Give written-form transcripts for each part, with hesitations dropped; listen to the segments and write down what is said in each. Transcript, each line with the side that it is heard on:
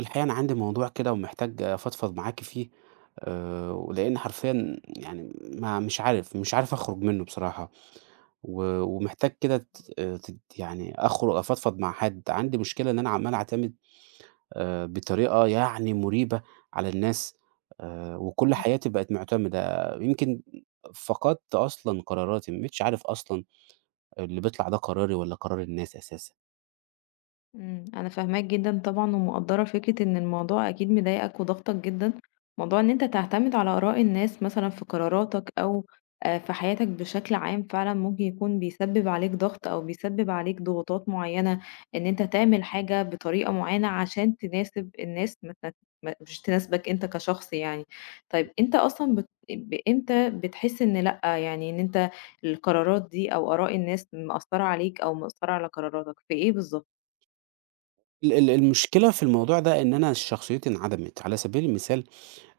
right: الحقيقة أنا عندي موضوع كده ومحتاج أفضفض معاكِ فيه، ولإن حرفيًا يعني ما مش عارف أخرج منه بصراحة، و ومحتاج كده ت ت يعني أخرج أفضفض مع حد. عندي مشكلة إن أنا عمّال أعتمد، بطريقة يعني مريبة على الناس، وكل
left: إمم،
right: حياتي بقت مُعتمدة، يمكن فقدت أصلًا قراراتي، ما بقيتش عارف أصلًا اللي بيطلع ده قراري والّا قرار الناس أساسًا.
left: إمم، أنا فاهماك جدًا طبعًا، ومقدّرة فكرة إن الموضوع أكيد مضايقك وضاغطك جدًا. موضوع إن أنت تعتمد على آراء الناس مثلًا في قراراتك أو في حياتك بشكل عام فعلًا ممكن يكون بيسبب عليك ضغط أو بيسبب عليك ضغوطات معيّنة، إن أنت تعمل حاجة بطريقة معيّنة عشان تناسب الناس ما تنا ما مش تناسبك أنت كشخص يعني. طيب أنت أصلًا بت ب إمتى بتحس إن لأ، يعني إن أنت القرارات دي أو آراء الناس مأثّرة عليك أو مأثّرة على قراراتك، في إيه بالضبط؟
right: ال المشكلة في الموضوع ده إن أنا شخصيتي انعدمت. على سبيل المثال،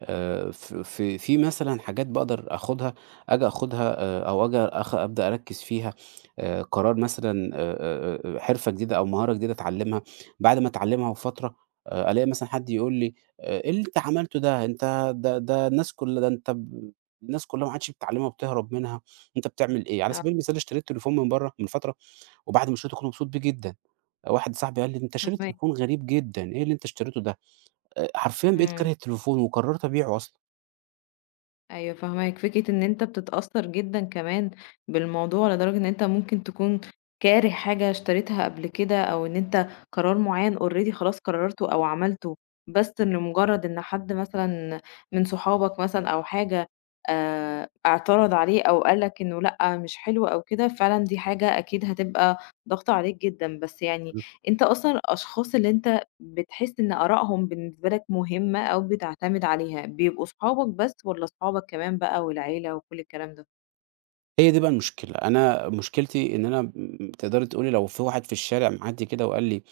right: ف في في مثلًا حاجات باقدر آخُدها، آجي آخُدها أو آجي أخ أبدأ أركّز فيها، قرار مثلًا، حرفة جديدة أو مهارة جديدة أتعلّمها. بعد ما أتعلّمها بفترة، ألاقي مثلًا حد يقول لي: إيه اللي أنت عملته ده؟ أنت ده الناس كل ده أنت ب الناس كُلّها ما عادش بتتعلّمها وبتهرب منها، أنت بتعمل إيه؟" على
left: آه،
right: سبيل المثال اشتريت تليفون من برّه من فترة، وبعد ما شريته كنت مبسوط بيه جدًا. واحد صاحبي قال لي: "أنت شاري
left: فاهماك.
right: تليفون غريب جدًا، إيه اللي أنت اشتريته ده؟" حرفيًا بقيت كاره
left: إمم،
right: التليفون وقررت أبيعه أصلًا.
left: أيوه فاهماك، فكرة إن أنت بتتأثّر جدًا كمان بالموضوع، لدرجة إن أنت ممكن تكون كاره حاجة اشتريتها قبل كده، أو إن أنت قرار معيّن already خلاص قررته أو عملته، بس لمجرد إن حد مثلًا من صحابك مثلًا أو حاجة اعترض عليه أو قال لك إنه لأ، مش حلو أو كده. فعلًا دي حاجة أكيد هتبقى ضاغطة عليك جدًا، بس يعني
right: إمم.
left: أنت أصلًا الأشخاص اللي أنت بتحس إن آرائهم بالنسبة لك مهمة أو بتعتمد عليها، بيبقوا صحابك بس والّا صحابك كمان بقى والعيلة وكل الكلام ده؟
right: هي دي بقى المشكلة، أنا مشكلتي إن أنا تقدري تقولي لو في واحد في الشارع معدّي كده وقال لي: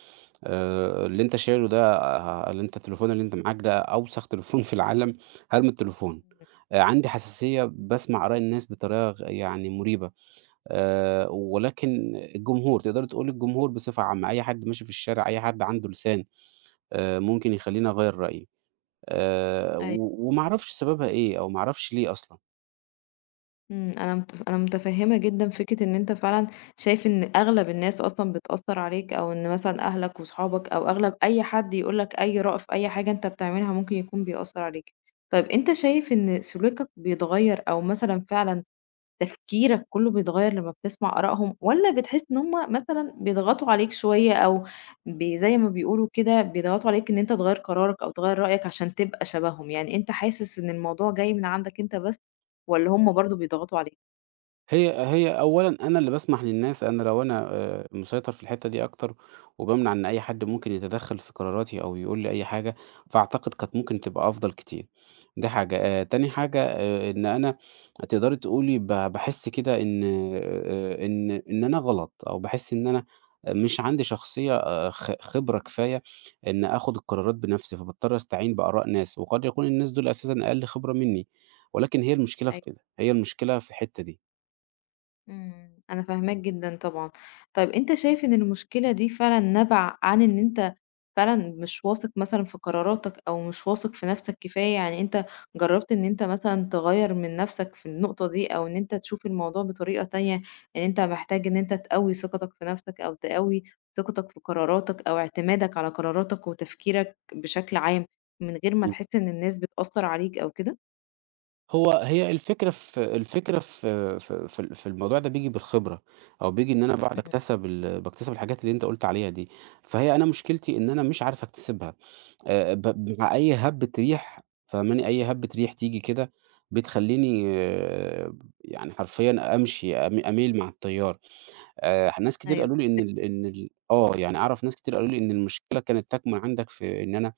right: اللي أنت شايله ده، اللي أنت التليفون اللي أنت معاك ده أوسخ تليفون في العالم"، هارمي التليفون.
left: إمم،
right: عندي حساسية باسمع آراء الناس بطريقة يعني مريبة. ولكن الجمهور، تقدري تقولي الجمهور بصفة عامة، أي حد ماشي في الشارع، أي حد عنده لسان ممكن يخلّيني أغيّر رأيي،
left: أيوه
right: و وما
left: فاهماكِ.
right: أعرفش سببها إيه أو ما أعرفش ليه أصلًا.
left: أنا مت أنا متفهمة جدًا فكرة إن أنت فعلًا شايف إن أغلب الناس أصلًا بتأثّر عليك، أو إن مثلًا أهلك وصحابك أو أغلب أي حد يقول لك أي رأي في أي حاجة أنت بتعملها ممكن يكون بيأثّر عليك. طيب أنت شايف إن سلوكك بيتغيّر أو مثلًا فعلًا تفكيرك كله بيتغيّر لمّا بتسمع آرائهم، والّا بتحس إن هُم مثلًا بيضغطوا عليك شوية أو زي ما بيقولوا كده بيضغطوا عليك إن أنت تغيّر قرارك أو تغيّر رأيك عشان تبقى شبههم، يعني أنت حاسس إن الموضوع جاي من عندك أنت بس والّا هُم برضه بيضغطوا عليك؟
right: هي هي أولًا أنا اللي باسمح للناس. أنا لو أنا مسيطر في الحتّة دي أكتر، وبامنع إن أي حد ممكن يتدخّل في قراراتي أو يقول لي أي حاجة، فأعتقد كانت ممكن تبقى أفضل كتير. دي حاجة. تاني حاجة، إن أنا تقدري تقولي باحس كده إن إن أنا غلط، أو باحس إن أنا مش عندي شخصية خبرة كفاية إن آخُد القرارات بنَفْسي، فباضطر أستعين بآراء ناس، وقد يكون الناس دول أساسًا أقل خبرة منّي. ولكن هي المشكلة في
left: أيوه.
right: كده، هي المشكلة في الحتّة دي.
left: أنا فاهماك جدًا طبعًا. طيب أنت شايف إن المشكلة دي فعلًا نابعة عن إن أنت فعلًا مش واثق مثلًا في قراراتك أو مش واثق في نَفْسك كفاية، يعني أنت جرّبت إن أنت مثلًا تغيّر من نَفْسك في النقطة دي أو إن أنت تشوف الموضوع بطريقة تانية، إن أنت محتاج إن أنت تقوّي ثقتك في نَفْسك أو تقوّي ثقتك في قراراتك أو اعتمادك على قراراتك وتفكيرك بشكل عام، من غير ما تحس إن الناس بتأثّر عليك أو كده؟
right: هو هي الفكرة في الفكرة في في في ال في الموضوع ده بييجي بالخبرة، أو بييجي إن أنا باقعد
left: إمم،
right: أكتسب باكتسب الحاجات اللي أنت قُلت عليها دي. فهي أنا مشكلتي إن أنا مش عارف أكتسبها، ب مع أي هَبّة ريح، فاهماني، أي هَبّة ريح تيجي كده بتخلّيني آه، يعني حرفيًا أمشي أم أميل مع التيار. ناس كتير
left: أيوه
right: قالوا لي إن
left: فاهماك.
right: ال إن ال آه، يعني أعرف ناس كتير قالوا لي إن المشكلة كانت تكمن عندك في إن أنا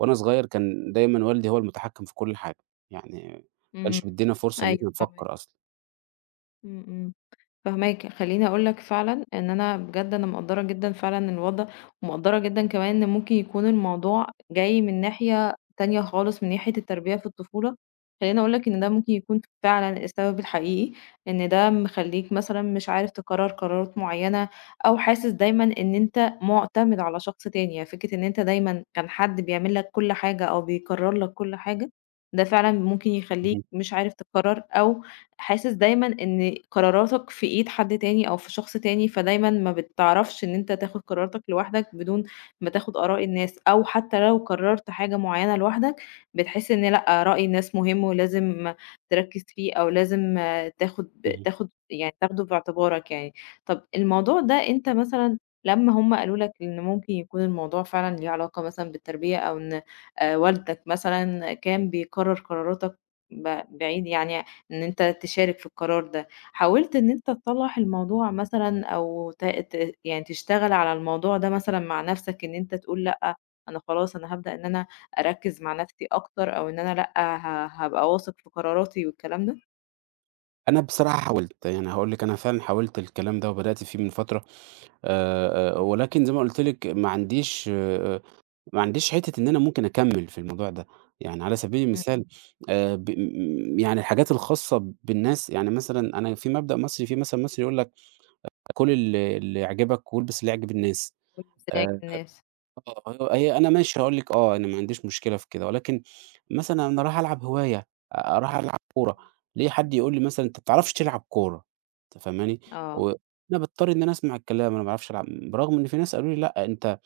right: وأنا صغير كان دايمًا والدي هو المتحكم في كل حاجة، يعني ما
left: إمم،
right: كانش بيدّينا فرصة إن إحنا
left: أيوه فاهماك.
right: نفكّر أصلًا.
left: إمم، إمم. فاهماك، خلّيني أقول لك فعلًا إن أنا بجد مقدّرة جدًا فعلًا الوضع، ومقدّرة جدًا كمان إن ممكن يكون الموضوع جاي من ناحية تانية خالص، من ناحية التربية في الطفولة. خلّيني أقول لك إن ده ممكن يكون فعلًا السبب الحقيقي، إن ده مخلّيك مثلًا مش عارف تقرّر قرارات معيّنة، أو حاسس دايمًا إن أنت مُعتمد على شخص تاني. يعني فكرة إن أنت دايمًا كان حد بيعمل لك كل حاجة أو بيقرّر لك كل حاجة، ده فعلًا ممكن
right: اهم،
left: يخلّيك مش عارف تقرّر أو حاسس دايمًا إن قراراتك في إيد حد تاني أو في شخص تاني، فدايمًا ما بتعرفش إن أنت تاخد قراراتك لوحدك بدون ما تاخد آراء الناس، أو حتى لو قررت حاجة معينة لوحدك بتحس إن لأ، رأي الناس مهم ولازم تركّز فيه أو لازم تاخد
right: اهم.
left: تاخد يعني تاخده في اعتبارك يعني. طب الموضوع ده أنت مثلًا لمّا هم قالوا لك إن ممكن يكون الموضوع فعلًا ليه علاقة مثلًا بالتربية أو إن والدك مثلًا كان بيقرر قراراتك بعيد يعني إن أنت تشارك في القرار ده، حاولت إن أنت تصلّح الموضوع مثلًا أو ت ت يعني تشتغل على الموضوع ده مثلًا مع نَفْسك إن أنت تقول لأ، أنا خلاص هابدأ إن أنا أركّز مع نَفْسي أكتر أو إن أنا لأ، هابقى واثق في قراراتي والكلام ده؟
right: أنا بصراحة حاولت، يعني هاقول لِك أنا فعلًا حاولت الكلام ده وبدأت فيه من فترة،
left: إمم.
right: ولكن زي ما قُلت لِك ما عنديش، ما عنديش حتّة إن أنا ممكن أكمّل في الموضوع ده. يعني على سبيل
left: إمم،
right: المثال، ب م يعني الحاجات الخاصة بالناس، يعني مثلًا أنا في مبدأ مصري، في مثل مصري يقول لك: "كُل اللي يعجبك، والبس اللي يعجب الناس."
left: وازعج
right: آآ
left: الناس.
right: آه، هي هي أنا ماشي هاقول لِك آه، أنا ما عنديش مشكلة في كده، ولكن مثلًا أنا رايح ألعب هواية، رايح ألعب كورة، ليه حد يقول لي مثلًا أنت ما بتعرفش تلعب كورة؟ أنت فاهماني؟
left: آه.
right: وأنا باضطر إن أنا أسمع الكلام، أنا ما باعرفش ألعب، برغم إن في ناس قالوا لي لأ،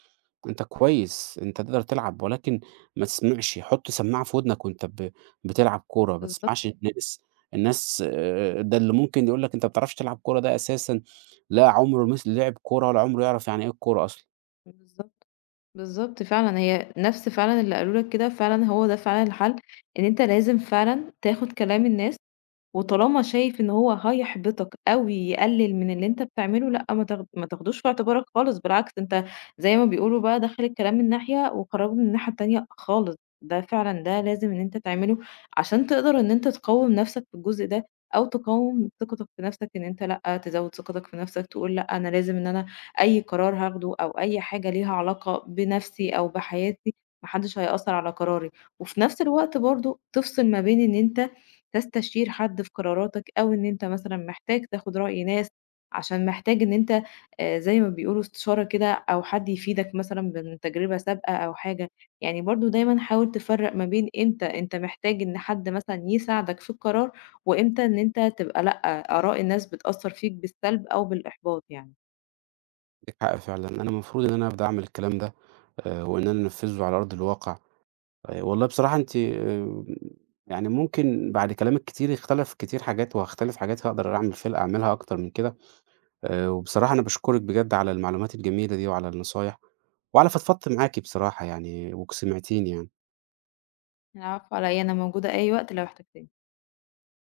right: أنت كويس، أنت تقدر تلعب، ولكن ما تسمعش، حُط سماعة في ودنك وأنت بتلعب كورة، ما
left: بالضبط،
right: تسمعش الناس. الناس ده اللي ممكن يقول لك أنت ما بتعرفش تلعب كورة ده أساسًا لا عمره لعب كورة ولا عمره يعرف يعني إيه الكورة أصلًا.
left: بالضبط، بالضبط، فعلًا هي نَفْس فعلًا اللي قالوا لك كده، فعلًا هو ده فعلًا الحل. إن أنت لازم فعلًا تاخُد كلام الناس وطالما شايف إن هو هيحبطك أو يقلل من اللي أنت بتعمله، لأ ما تاخدوش في اعتبارك خالص، بالعكس أنت زي ما بيقولوا بقى دخّل الكلام من ناحية وخرّجه من الناحية التانية خالص. ده فعلًا ده لازم إن أنت تعمله عشان تقدر إن أنت تقوّم نَفْسك في الجزء ده، أو تقوّم ثقتك في نَفْسك. إن أنت لأ، تزوّد ثقتك في نَفْسك، تقول لأ أنا لازم إن أنا أي قرار هاخده أو أي حاجة ليها علاقة بنَفْسي أو بحياتي ما حدّش هيأثّر على قراري، وفي نَفْس الوقت برضه تفصل ما بين إن أنت تستشير حد في قراراتك أو إن أنت مثلًا محتاج تاخد رأي ناس، عشان محتاج إن أنت زي ما بيقولوا استشارة كده، أو حد يفيدك مثلًا من تجربة سابقة أو حاجة. يعني برضه دايمًا حاول تفرّق ما بين إمتى أنت محتاج إن حد مثلًا يساعدك في القرار، وإمتى إن أنت تبقى لأ، آراء الناس بتأثّر فيك بالسلب أو بالإحباط يعني.
right: عندِك حق فعلًا، أنا المفروض إن أنا أبدأ أعمل الكلام ده، وإن أنا أنفذه على أرض الواقع. والله بصراحة أنتِ يعني ممكن بعد كلامِك كتير اختلف كتير حاجات، وهاختلف حاجات هاقدر أعملها أكتر من كده. وبصراحة أنا باشكرِك بجد على المعلومات الجميلة دي، وعلى النصايح، وعلى فضفضت معاكِ بصراحة يعني، وك سمعتيني يعني.
left: العفو على إيه، أنا موجودة أي وقت لو احتجتني.